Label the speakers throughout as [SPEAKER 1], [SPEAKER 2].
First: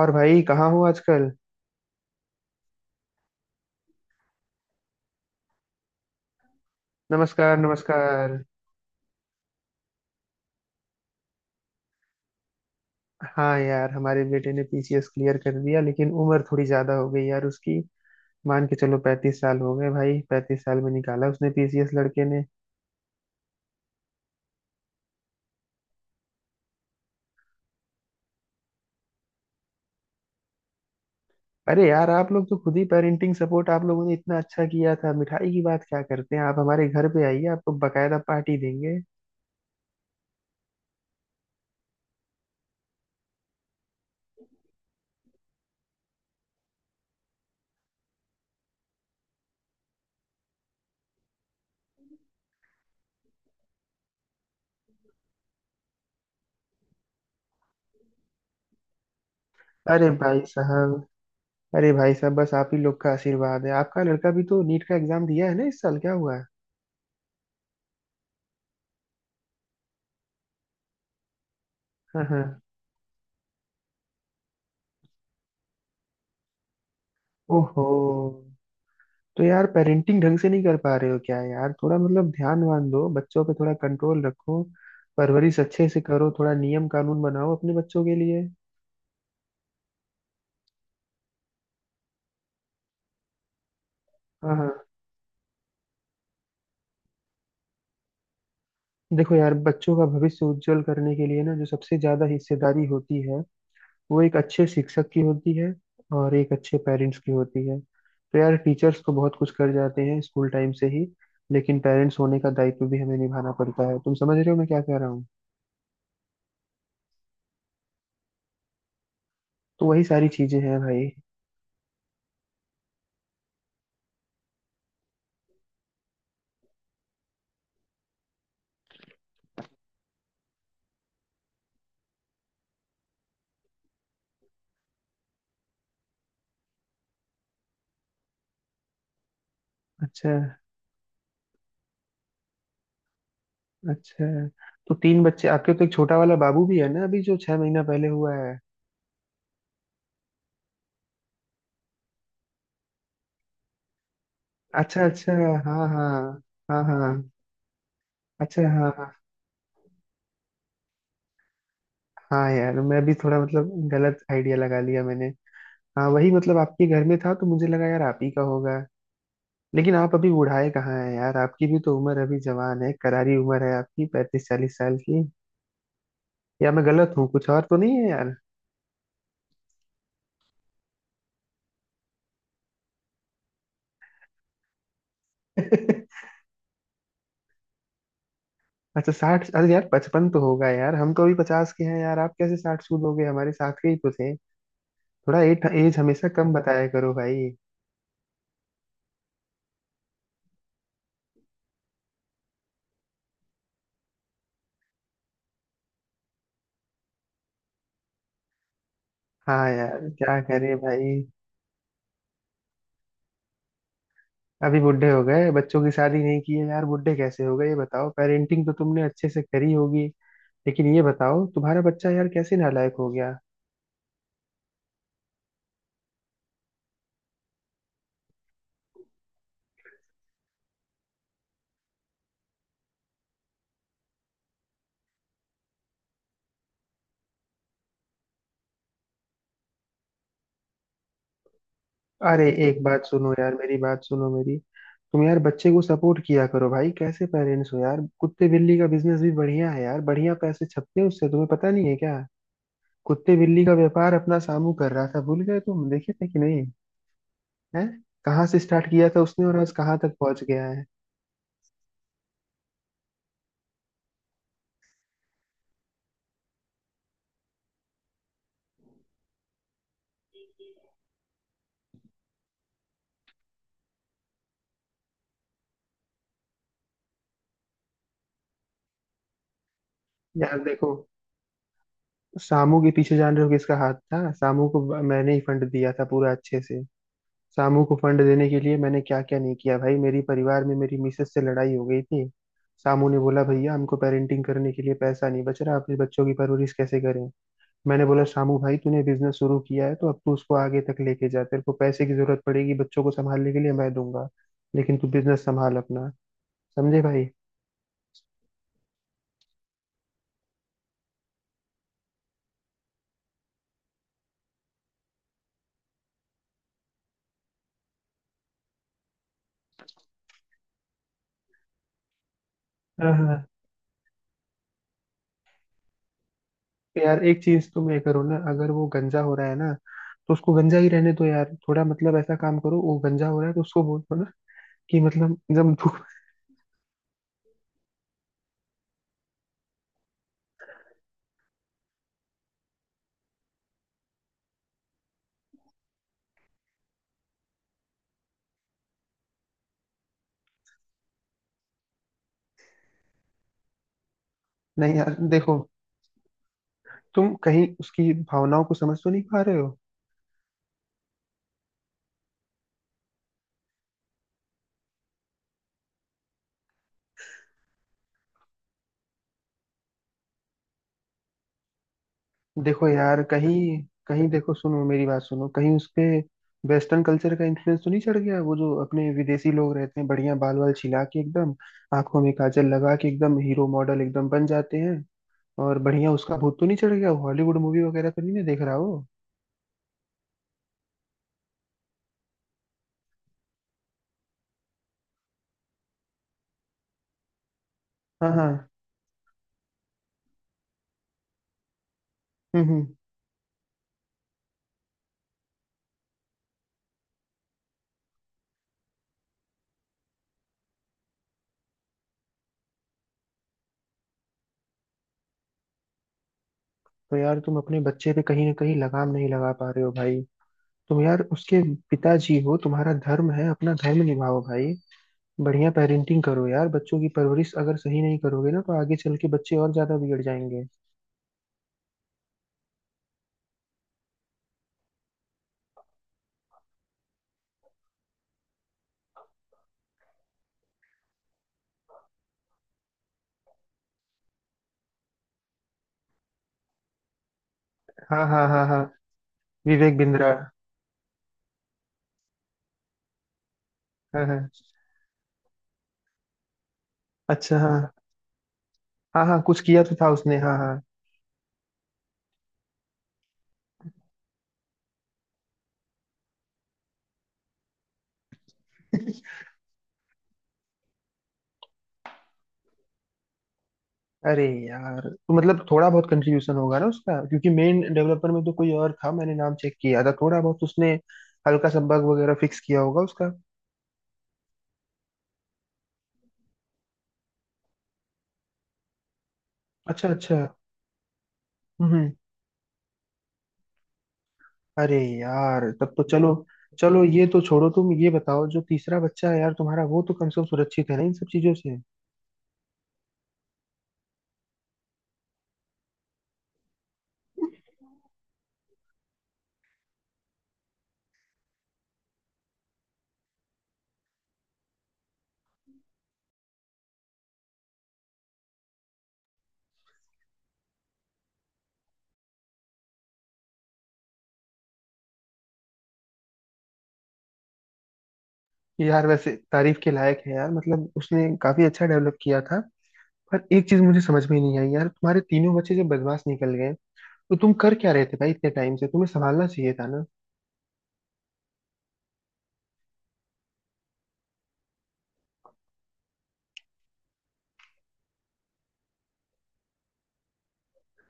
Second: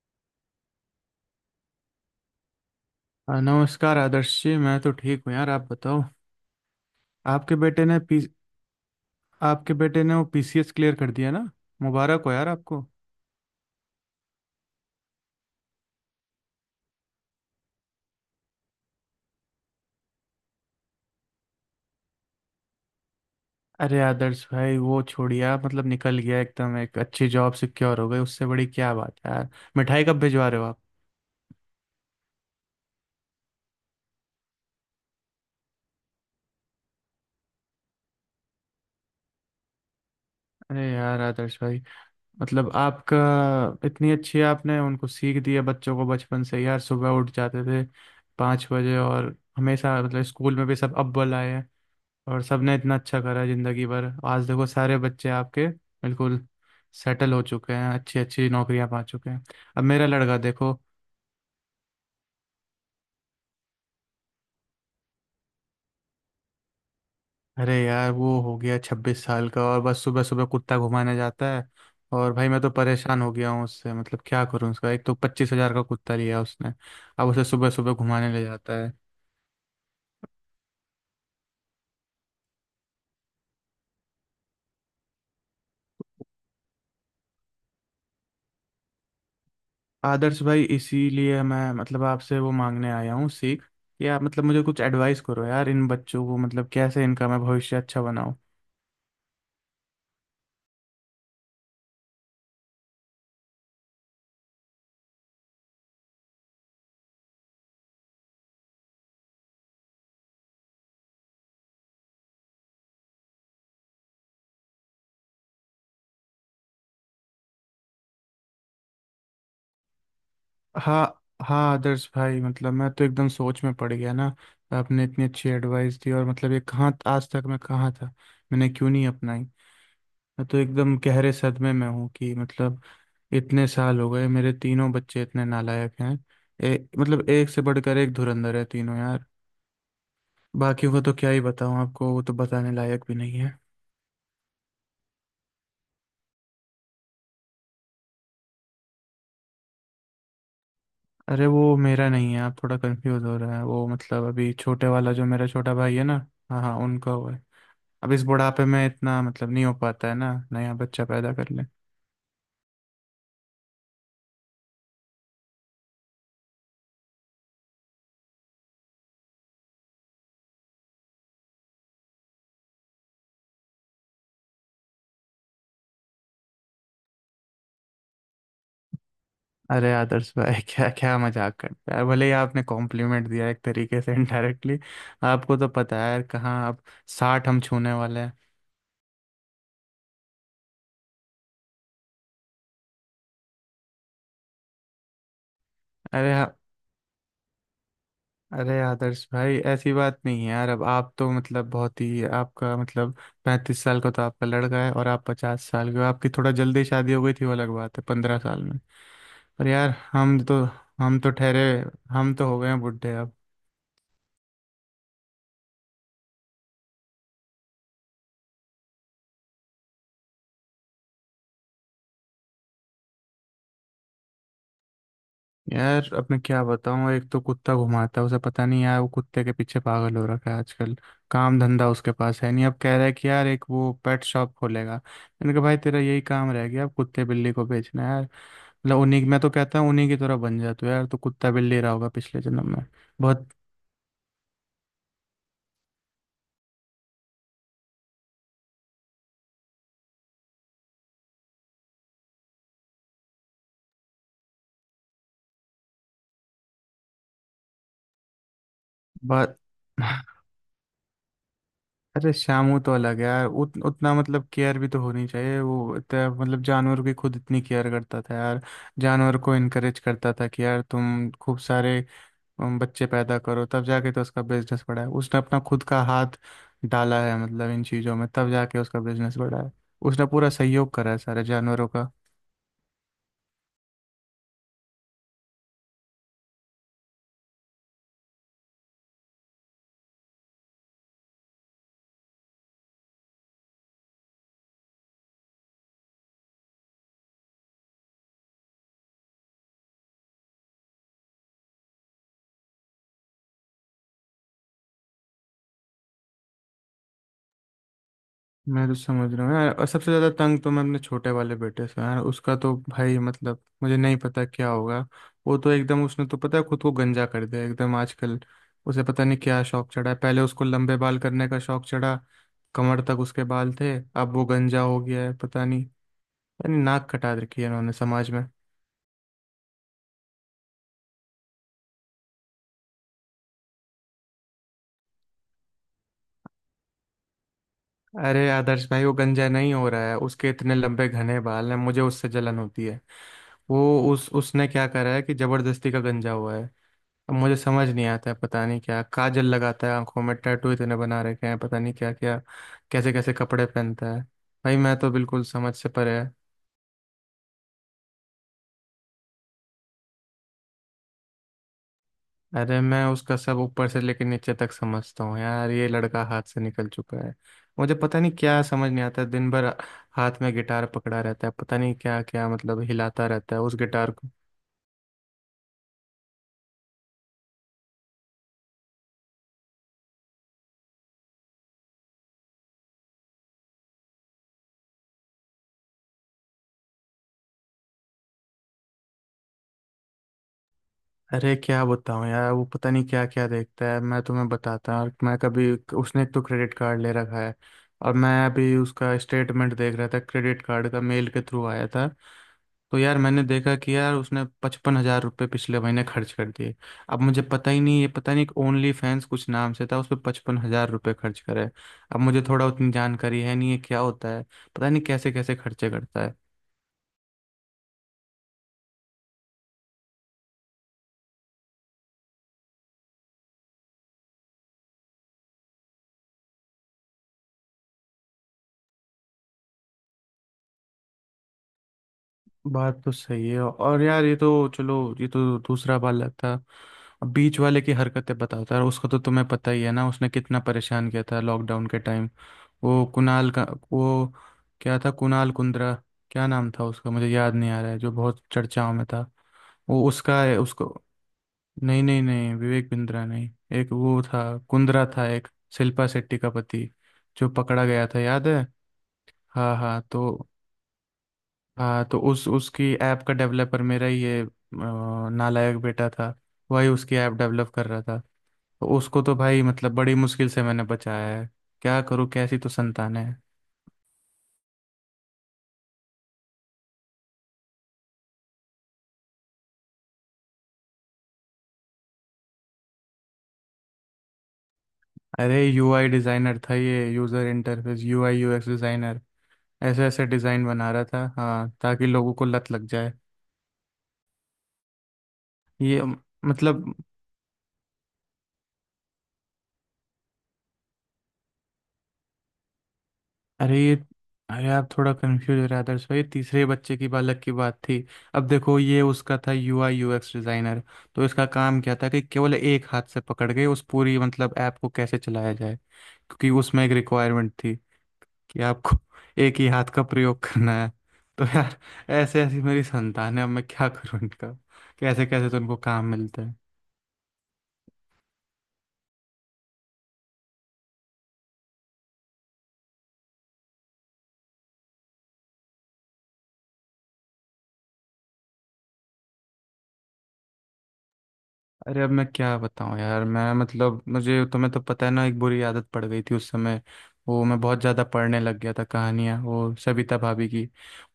[SPEAKER 1] और भाई कहाँ हो आजकल।
[SPEAKER 2] हाँ, नमस्कार आदर्श जी। मैं तो ठीक हूँ यार, आप बताओ। आपके
[SPEAKER 1] नमस्कार,
[SPEAKER 2] बेटे ने पी
[SPEAKER 1] नमस्कार।
[SPEAKER 2] आपके बेटे ने वो पीसीएस क्लियर कर दिया ना। मुबारक हो यार आपको।
[SPEAKER 1] हाँ यार, हमारे बेटे ने पीसीएस क्लियर कर दिया, लेकिन उम्र थोड़ी ज्यादा हो गई यार उसकी। मान के चलो 35 साल हो गए भाई, 35 साल में निकाला उसने पीसीएस लड़के ने।
[SPEAKER 2] अरे आदर्श भाई, वो छोड़िया, मतलब निकल गया एकदम, एक अच्छी जॉब सिक्योर हो गई, उससे बड़ी क्या बात है यार। मिठाई कब भिजवा रहे हो आप।
[SPEAKER 1] अरे यार, आप लोग तो खुद ही पेरेंटिंग सपोर्ट आप लोगों ने इतना अच्छा किया था, मिठाई की बात क्या करते हैं आप, हमारे घर पे आइए, आपको बकायदा पार्टी देंगे।
[SPEAKER 2] अरे यार आदर्श भाई, मतलब आपका, इतनी अच्छी आपने उनको सीख दिया, बच्चों को बचपन से यार सुबह उठ जाते थे 5 बजे, और हमेशा मतलब स्कूल में भी सब अव्वल आए हैं। और सबने इतना अच्छा करा जिंदगी भर, आज देखो सारे बच्चे आपके बिल्कुल सेटल हो चुके हैं, अच्छी अच्छी नौकरियां पा चुके हैं। अब मेरा
[SPEAKER 1] अरे
[SPEAKER 2] लड़का
[SPEAKER 1] भाई
[SPEAKER 2] देखो,
[SPEAKER 1] साहब, अरे भाई साहब, बस आप ही लोग का आशीर्वाद है। आपका लड़का भी तो नीट का एग्जाम दिया है ना इस साल, क्या हुआ है?
[SPEAKER 2] अरे यार वो हो गया 26 साल का और बस सुबह सुबह कुत्ता घुमाने जाता है।
[SPEAKER 1] हाँ
[SPEAKER 2] और
[SPEAKER 1] हाँ।
[SPEAKER 2] भाई मैं तो परेशान हो गया हूँ उससे, मतलब क्या करूँ उसका, एक तो 25 हजार का कुत्ता लिया उसने, अब उसे सुबह
[SPEAKER 1] ओहो।
[SPEAKER 2] सुबह घुमाने ले जाता है।
[SPEAKER 1] तो यार पेरेंटिंग ढंग से नहीं कर पा रहे हो क्या यार? थोड़ा मतलब ध्यान वान दो बच्चों पे, थोड़ा कंट्रोल रखो। परवरिश अच्छे से करो, थोड़ा नियम कानून बनाओ अपने बच्चों के लिए।
[SPEAKER 2] आदर्श भाई, इसीलिए मैं मतलब आपसे वो मांगने आया हूँ सीख, कि आप मतलब
[SPEAKER 1] हाँ
[SPEAKER 2] मुझे
[SPEAKER 1] हाँ।
[SPEAKER 2] कुछ एडवाइस करो यार, इन बच्चों को मतलब कैसे इनका मैं भविष्य अच्छा बनाऊँ।
[SPEAKER 1] देखो यार, बच्चों का भविष्य उज्जवल करने के लिए ना जो सबसे ज्यादा हिस्सेदारी होती है, वो एक अच्छे शिक्षक की होती है, और एक अच्छे पेरेंट्स की होती है। तो यार टीचर्स तो बहुत कुछ कर जाते हैं स्कूल टाइम से ही, लेकिन पेरेंट्स होने का दायित्व भी हमें निभाना पड़ता है। तुम समझ रहे हो मैं क्या कह रहा हूँ? तो वही सारी चीजें हैं भाई।
[SPEAKER 2] हाँ हाँ, आदर्श भाई, मतलब मैं तो एकदम सोच में पड़ गया ना। आपने इतनी अच्छी एडवाइस दी, और मतलब ये कहाँ, आज तक मैं कहाँ था, मैंने क्यों नहीं अपनाई। मैं तो एकदम गहरे सदमे में हूँ कि मतलब इतने साल हो गए मेरे तीनों बच्चे इतने नालायक हैं। ए, मतलब एक से बढ़कर एक धुरंधर है तीनों यार।
[SPEAKER 1] अच्छा
[SPEAKER 2] बाकी को तो क्या ही बताऊँ आपको, वो तो बताने लायक भी नहीं है।
[SPEAKER 1] अच्छा। तो तीन बच्चे आपके, तो एक छोटा वाला बाबू भी है ना अभी जो 6 महीना पहले हुआ है।
[SPEAKER 2] अरे वो मेरा नहीं है, आप थोड़ा कंफ्यूज हो रहे हैं, वो मतलब अभी छोटे
[SPEAKER 1] अच्छा
[SPEAKER 2] वाला जो
[SPEAKER 1] अच्छा।
[SPEAKER 2] मेरा छोटा
[SPEAKER 1] हाँ
[SPEAKER 2] भाई है
[SPEAKER 1] हाँ,
[SPEAKER 2] ना, हाँ हाँ
[SPEAKER 1] हाँ
[SPEAKER 2] उनका
[SPEAKER 1] हाँ।
[SPEAKER 2] हुआ है। अब इस
[SPEAKER 1] अच्छा,
[SPEAKER 2] बुढ़ापे में
[SPEAKER 1] हाँ हाँ।
[SPEAKER 2] इतना मतलब नहीं हो पाता है ना, नया बच्चा पैदा कर ले।
[SPEAKER 1] हाँ यार, मैं भी थोड़ा मतलब गलत आइडिया लगा लिया मैंने। हाँ वही मतलब आपके घर में था तो मुझे लगा यार आप ही का होगा। लेकिन आप अभी बुढ़ाए कहाँ हैं यार? आपकी भी तो उम्र अभी जवान है, करारी उम्र है आपकी, 35-40 साल की। या मैं गलत हूँ, कुछ और तो नहीं है यार?
[SPEAKER 2] अरे आदर्श भाई क्या क्या मजाक करते हैं, भले ही आपने कॉम्प्लीमेंट दिया एक तरीके से इनडायरेक्टली, आपको तो पता है यार कहाँ अब, 60 हम छूने वाले हैं।
[SPEAKER 1] अच्छा, 60? अरे यार 55 तो होगा यार, हम तो अभी 50 के हैं यार, आप कैसे 60 सूद हो गए? हमारे साथ के ही तो थे। थोड़ा एट एज हमेशा
[SPEAKER 2] अरे
[SPEAKER 1] कम
[SPEAKER 2] आ-
[SPEAKER 1] बताया करो भाई।
[SPEAKER 2] अरे आदर्श भाई, ऐसी बात नहीं है यार। अब आप तो मतलब बहुत ही आपका मतलब, 35 साल का तो आपका लड़का है और आप 50 साल के हो, आपकी थोड़ा जल्दी शादी हो गई थी वो अलग बात है, 15 साल में। पर
[SPEAKER 1] हाँ
[SPEAKER 2] यार
[SPEAKER 1] यार क्या करे
[SPEAKER 2] हम
[SPEAKER 1] भाई।
[SPEAKER 2] तो ठहरे, हम तो हो गए हैं बुढ़े अब।
[SPEAKER 1] अभी बुढ़े हो गए? बच्चों की शादी नहीं की है यार, बुढ़े कैसे हो गए ये बताओ। पेरेंटिंग तो तुमने अच्छे से करी होगी, लेकिन ये बताओ तुम्हारा बच्चा यार कैसे नालायक हो गया।
[SPEAKER 2] यार अब मैं क्या बताऊँ, एक तो कुत्ता घुमाता है, उसे पता नहीं यार वो कुत्ते के पीछे पागल हो रखा है आजकल। काम धंधा उसके पास है नहीं, अब कह रहा है कि यार एक वो पेट शॉप खोलेगा, मैंने कहा भाई तेरा यही काम रह गया, अब कुत्ते बिल्ली को बेचना है यार। मतलब उन्हीं, मैं तो कहता हूँ उन्हीं की तरह बन जा तू यार, तो कुत्ता बिल्ली रहा होगा पिछले
[SPEAKER 1] अरे
[SPEAKER 2] जन्म
[SPEAKER 1] एक
[SPEAKER 2] में।
[SPEAKER 1] बात सुनो
[SPEAKER 2] बहुत
[SPEAKER 1] यार, मेरी बात सुनो मेरी। तुम यार बच्चे को सपोर्ट किया करो भाई, कैसे पेरेंट्स हो यार? कुत्ते बिल्ली का बिजनेस भी बढ़िया है यार, बढ़िया पैसे छपते हैं उससे, तुम्हें पता नहीं है क्या? कुत्ते बिल्ली का व्यापार अपना सामू कर रहा था, भूल गए? तुम देखे थे कि नहीं है। कहाँ से स्टार्ट किया था उसने
[SPEAKER 2] बहुत
[SPEAKER 1] और आज कहाँ तक पहुंच गया है।
[SPEAKER 2] अरे शामू तो अलग है यार। उतना मतलब केयर भी तो होनी चाहिए, वो मतलब जानवर की खुद इतनी केयर करता था यार। जानवर को इनकरेज करता था कि यार तुम खूब सारे हम बच्चे पैदा करो, तब जाके तो उसका बिजनेस बढ़ा है। उसने अपना खुद का हाथ डाला है मतलब इन चीज़ों में, तब जाके उसका बिजनेस बढ़ा है। उसने पूरा
[SPEAKER 1] यार
[SPEAKER 2] सहयोग
[SPEAKER 1] देखो,
[SPEAKER 2] करा है सारे जानवरों का।
[SPEAKER 1] सामू के पीछे जान रहे हो किसका हाथ था? सामू को मैंने ही फंड दिया था पूरा अच्छे से। सामू को फंड देने के लिए मैंने क्या क्या नहीं किया भाई, मेरी परिवार में मेरी मिसेस से लड़ाई हो गई थी। सामू ने बोला भैया हमको पेरेंटिंग करने के लिए पैसा नहीं बच रहा, अपने बच्चों की परवरिश कैसे करें। मैंने बोला सामू भाई, तूने बिजनेस शुरू किया है, तो अब तू उसको आगे तक लेके जा, तेरे को पैसे की जरूरत पड़ेगी बच्चों को संभालने के लिए, मैं दूंगा, लेकिन तू बिजनेस संभाल अपना। समझे भाई?
[SPEAKER 2] मैं तो समझ रहा हूँ यार, और सबसे ज़्यादा तंग तो मैं अपने छोटे वाले बेटे से हूँ यार। उसका तो भाई मतलब मुझे नहीं पता क्या होगा। वो तो एकदम उसने तो पता है खुद को गंजा कर दिया एकदम आजकल। उसे पता नहीं क्या शौक चढ़ा है, पहले उसको लंबे बाल करने का शौक चढ़ा, कमर
[SPEAKER 1] हाँ
[SPEAKER 2] तक उसके
[SPEAKER 1] हाँ।
[SPEAKER 2] बाल थे। अब वो गंजा हो गया है पता नहीं, यानी नाक
[SPEAKER 1] यार
[SPEAKER 2] कटा
[SPEAKER 1] एक
[SPEAKER 2] रखी है
[SPEAKER 1] चीज
[SPEAKER 2] इन्होंने
[SPEAKER 1] तुम ये करो
[SPEAKER 2] समाज
[SPEAKER 1] ना,
[SPEAKER 2] में।
[SPEAKER 1] अगर वो गंजा हो रहा है ना तो उसको गंजा ही रहने दो यार। थोड़ा मतलब ऐसा काम करो, वो गंजा हो रहा है तो उसको बोल दो ना कि मतलब जब धूप।
[SPEAKER 2] अरे आदर्श भाई, वो गंजा नहीं हो रहा है, उसके इतने लंबे घने बाल हैं, मुझे उससे जलन होती है। वो उस उसने क्या करा है कि जबरदस्ती का गंजा हुआ है। अब मुझे समझ नहीं आता है, पता नहीं क्या काजल लगाता है आंखों में, टैटू इतने बना रखे हैं पता नहीं क्या क्या, कैसे कैसे कपड़े पहनता है। भाई मैं
[SPEAKER 1] नहीं
[SPEAKER 2] तो
[SPEAKER 1] यार
[SPEAKER 2] बिल्कुल
[SPEAKER 1] देखो,
[SPEAKER 2] समझ से परे है।
[SPEAKER 1] तुम कहीं उसकी भावनाओं को समझ तो नहीं पा रहे हो।
[SPEAKER 2] अरे मैं उसका सब ऊपर से लेकर नीचे तक समझता हूँ यार, ये लड़का हाथ से निकल चुका है। मुझे पता नहीं क्या समझ नहीं आता है, दिन भर हाथ में गिटार पकड़ा रहता है, पता नहीं क्या क्या मतलब
[SPEAKER 1] देखो
[SPEAKER 2] हिलाता
[SPEAKER 1] यार
[SPEAKER 2] रहता है
[SPEAKER 1] कहीं
[SPEAKER 2] उस गिटार को।
[SPEAKER 1] कहीं देखो, सुनो मेरी बात सुनो। कहीं उस पे वेस्टर्न कल्चर का इन्फ्लुएंस तो नहीं चढ़ गया? वो जो अपने विदेशी लोग रहते हैं, बढ़िया बाल वाल छिला के एकदम, आंखों में काजल लगा के एकदम हीरो मॉडल एकदम बन जाते हैं। और बढ़िया उसका भूत तो नहीं चढ़ गया, हॉलीवुड मूवी वगैरह तो नहीं ना देख रहा हो?
[SPEAKER 2] अरे क्या बताऊं यार, वो पता नहीं क्या क्या देखता है, मैं तुम्हें बताता हूँ। मैं कभी, उसने एक तो क्रेडिट कार्ड ले रखा है, और मैं
[SPEAKER 1] हाँ हाँ।
[SPEAKER 2] अभी उसका स्टेटमेंट देख रहा था, क्रेडिट कार्ड का मेल के थ्रू आया था।
[SPEAKER 1] हम्म हम्म।
[SPEAKER 2] तो यार मैंने देखा कि यार उसने 55 हजार रुपये पिछले महीने खर्च कर दिए। अब मुझे पता ही नहीं, ये पता नहीं ओनली फैंस कुछ नाम से था, उस पर 55 हजार रुपये खर्च करे। अब मुझे थोड़ा उतनी जानकारी है नहीं है क्या होता है, पता नहीं कैसे कैसे खर्चे करता है।
[SPEAKER 1] तो यार तुम अपने बच्चे पे कहीं ना कहीं लगाम नहीं लगा पा रहे हो भाई। तुम यार उसके पिताजी हो, तुम्हारा धर्म है अपना धर्म निभाओ भाई। बढ़िया पेरेंटिंग करो यार, बच्चों की परवरिश अगर सही नहीं करोगे ना तो आगे चल के बच्चे और ज्यादा बिगड़ जाएंगे।
[SPEAKER 2] बात तो सही है। और यार ये तो चलो, ये तो दूसरा वाला था। अब बीच वाले की हरकतें बताता है, उसको तो तुम्हें पता ही है ना उसने कितना परेशान किया था लॉकडाउन के टाइम। वो कुणाल का, वो क्या था, कुणाल कुंद्रा, क्या नाम था उसका मुझे याद नहीं आ रहा है, जो
[SPEAKER 1] हाँ
[SPEAKER 2] बहुत
[SPEAKER 1] हाँ, हाँ हाँ।
[SPEAKER 2] चर्चाओं में था।
[SPEAKER 1] विवेक
[SPEAKER 2] वो
[SPEAKER 1] बिंद्रा।
[SPEAKER 2] उसका है, उसको, नहीं नहीं नहीं, विवेक बिंद्रा नहीं, एक वो
[SPEAKER 1] हाँ
[SPEAKER 2] था,
[SPEAKER 1] हाँ।
[SPEAKER 2] कुंद्रा था एक, शिल्पा शेट्टी का पति, जो
[SPEAKER 1] अच्छा,
[SPEAKER 2] पकड़ा
[SPEAKER 1] हाँ
[SPEAKER 2] गया था याद है।
[SPEAKER 1] हाँ। हाँ कुछ
[SPEAKER 2] हाँ
[SPEAKER 1] किया तो
[SPEAKER 2] हाँ,
[SPEAKER 1] था उसने,
[SPEAKER 2] तो
[SPEAKER 1] हाँ हाँ।
[SPEAKER 2] हाँ तो उस उसकी ऐप का डेवलपर मेरा ये नालायक बेटा था। वही उसकी ऐप डेवलप कर रहा था, तो उसको तो भाई मतलब बड़ी मुश्किल से मैंने बचाया है। क्या करूँ, कैसी तो संतान है।
[SPEAKER 1] अरे यार, तो मतलब थोड़ा बहुत कंट्रीब्यूशन होगा ना उसका, क्योंकि मेन डेवलपर में तो कोई और था, मैंने नाम चेक किया था। थोड़ा बहुत उसने हल्का सा बग वगैरह फिक्स किया होगा उसका।
[SPEAKER 2] अरे यूआई डिज़ाइनर था ये, user interface, UI UX designer, ऐसे
[SPEAKER 1] अच्छा
[SPEAKER 2] ऐसे
[SPEAKER 1] अच्छा।
[SPEAKER 2] डिज़ाइन बना रहा था हाँ,
[SPEAKER 1] हम्म
[SPEAKER 2] ताकि
[SPEAKER 1] हम्म।
[SPEAKER 2] लोगों को लत लग जाए।
[SPEAKER 1] अरे यार तब
[SPEAKER 2] ये
[SPEAKER 1] तो चलो।
[SPEAKER 2] मतलब,
[SPEAKER 1] चलो ये तो छोड़ो, तुम ये बताओ जो तीसरा बच्चा है यार तुम्हारा, वो तो कम से कम सुरक्षित है ना इन सब चीजों से।
[SPEAKER 2] अरे ये अरे आप थोड़ा कंफ्यूज हो रहे हैं आदर्श भाई, तीसरे बच्चे की, बालक की बात थी। अब देखो ये उसका था यूआई यूएक्स डिजाइनर, तो इसका काम क्या था कि केवल एक हाथ से पकड़ के उस पूरी मतलब ऐप को कैसे चलाया जाए, क्योंकि उसमें एक रिक्वायरमेंट थी कि आपको एक ही हाथ का प्रयोग करना है। तो यार, ऐसे ऐसी मेरी संतान है, अब मैं क्या करूँ इनका, कैसे कैसे तो उनको काम मिलता है।
[SPEAKER 1] यार वैसे तारीफ के लायक है यार, मतलब उसने काफी अच्छा डेवलप किया था। पर एक चीज मुझे समझ में नहीं आई यार, तुम्हारे तीनों बच्चे जब बदमाश निकल गए, तो तुम कर क्या रहे थे भाई? इतने टाइम से तुम्हें संभालना चाहिए था ना।
[SPEAKER 2] अरे अब मैं क्या बताऊं यार, मैं मतलब मुझे, तुम्हें तो पता है ना एक बुरी आदत पड़ गई थी उस समय, वो मैं बहुत ज़्यादा पढ़ने लग गया था कहानियाँ, वो सविता भाभी की।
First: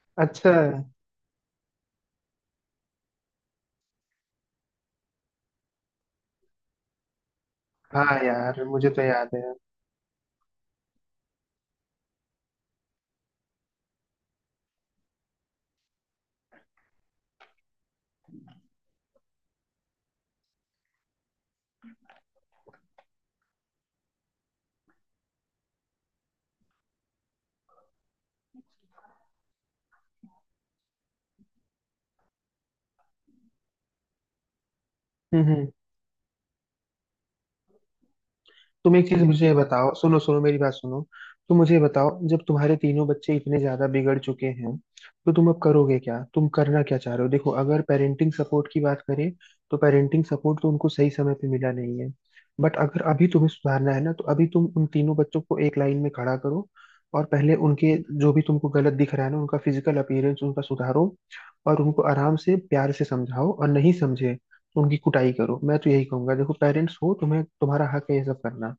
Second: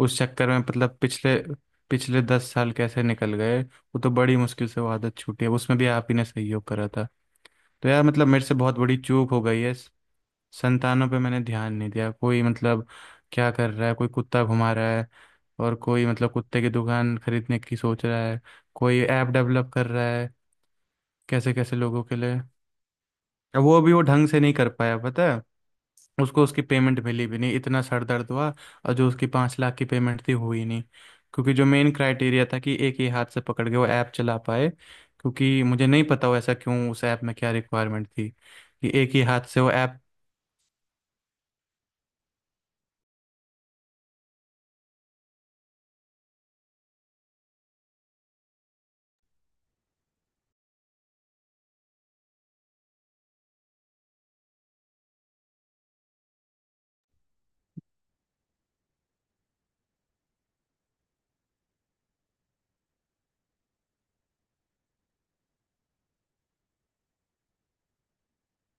[SPEAKER 2] उस चक्कर
[SPEAKER 1] अच्छा।
[SPEAKER 2] में मतलब पिछले पिछले 10 साल कैसे निकल गए, वो तो बड़ी मुश्किल से वो आदत छूटी है, उसमें भी आप ही ने सहयोग करा था। तो यार
[SPEAKER 1] हाँ
[SPEAKER 2] मतलब मेरे से
[SPEAKER 1] यार,
[SPEAKER 2] बहुत
[SPEAKER 1] मुझे
[SPEAKER 2] बड़ी
[SPEAKER 1] तो
[SPEAKER 2] चूक
[SPEAKER 1] याद
[SPEAKER 2] हो
[SPEAKER 1] है।
[SPEAKER 2] गई है, संतानों पे मैंने ध्यान नहीं दिया, कोई मतलब क्या कर रहा है, कोई कुत्ता घुमा रहा है, और कोई मतलब कुत्ते की दुकान खरीदने की सोच रहा है, कोई ऐप डेवलप कर रहा है कैसे कैसे लोगों के लिए। अब वो भी वो ढंग से नहीं कर पाया पता है, उसको उसकी पेमेंट मिली भी नहीं, इतना सर दर्द हुआ। और जो उसकी 5 लाख की पेमेंट थी हुई नहीं, क्योंकि जो मेन क्राइटेरिया था कि एक ही हाथ से पकड़ के वो ऐप चला पाए,
[SPEAKER 1] हम्म
[SPEAKER 2] क्योंकि
[SPEAKER 1] हम्म।
[SPEAKER 2] मुझे नहीं पता वो ऐसा क्यों, उस ऐप में क्या रिक्वायरमेंट थी कि
[SPEAKER 1] तुम एक
[SPEAKER 2] एक ही
[SPEAKER 1] चीज
[SPEAKER 2] हाथ
[SPEAKER 1] मुझे ये
[SPEAKER 2] से वो
[SPEAKER 1] बताओ,
[SPEAKER 2] ऐप।
[SPEAKER 1] सुनो सुनो मेरी बात सुनो। तुम मुझे ये बताओ, जब तुम्हारे तीनों बच्चे इतने ज्यादा बिगड़ चुके हैं तो तुम अब करोगे क्या? तुम करना क्या चाह रहे हो? देखो, अगर पेरेंटिंग सपोर्ट की बात करें तो पेरेंटिंग सपोर्ट तो उनको सही समय पे मिला नहीं है, बट अगर अभी तुम्हें सुधारना है ना, तो अभी तुम उन तीनों बच्चों को एक लाइन में खड़ा करो, और पहले उनके जो भी तुमको गलत दिख रहा है ना उनका फिजिकल अपीयरेंस उनका सुधारो, और उनको आराम से प्यार से समझाओ, और नहीं समझे तो उनकी कुटाई करो। मैं तो यही कहूंगा, देखो पेरेंट्स हो, तुम्हें तुम्हारा हक है ये सब करना।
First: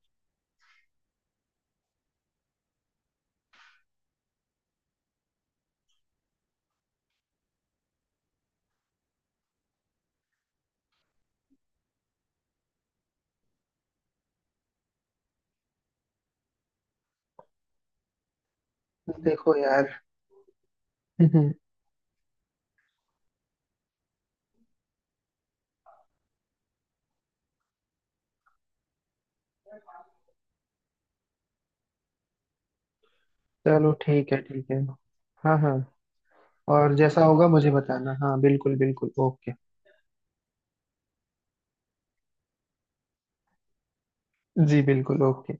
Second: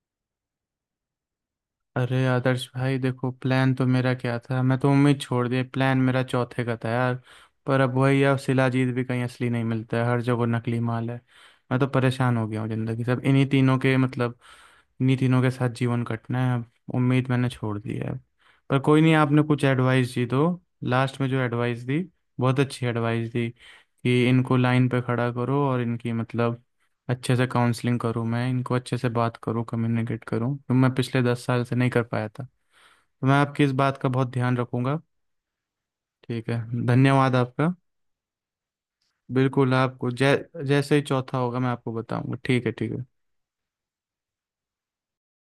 [SPEAKER 2] अरे आदर्श भाई देखो, प्लान तो मेरा क्या था, मैं तो उम्मीद छोड़ दी, प्लान मेरा चौथे का था यार। पर अब वही है, अब शिलाजीत भी कहीं असली नहीं मिलता है, हर जगह नकली माल है। मैं तो परेशान हो गया हूँ, जिंदगी सब इन्हीं तीनों के मतलब इन्हीं तीनों के साथ जीवन कटना है, अब उम्मीद मैंने छोड़ दी है अब। पर कोई नहीं, आपने
[SPEAKER 1] देखो
[SPEAKER 2] कुछ
[SPEAKER 1] यार
[SPEAKER 2] एडवाइस दी तो, लास्ट में जो एडवाइस दी, बहुत अच्छी एडवाइस दी कि इनको लाइन पे खड़ा करो और इनकी मतलब अच्छे से काउंसलिंग करूँ, मैं इनको अच्छे से बात करूँ, कम्युनिकेट करूँ, तो मैं पिछले 10 साल से नहीं कर पाया था, तो मैं आपकी इस
[SPEAKER 1] चलो
[SPEAKER 2] बात का बहुत
[SPEAKER 1] ठीक है,
[SPEAKER 2] ध्यान
[SPEAKER 1] ठीक है।
[SPEAKER 2] रखूंगा।
[SPEAKER 1] हाँ हाँ।
[SPEAKER 2] ठीक है।
[SPEAKER 1] और जैसा
[SPEAKER 2] धन्यवाद
[SPEAKER 1] होगा मुझे
[SPEAKER 2] आपका।
[SPEAKER 1] बताना। हाँ बिल्कुल, बिल्कुल, ओके।
[SPEAKER 2] बिल्कुल, आपको जै जैसे ही चौथा होगा मैं आपको बताऊंगा। ठीक है, ठीक है।
[SPEAKER 1] जी बिल्कुल, ओके।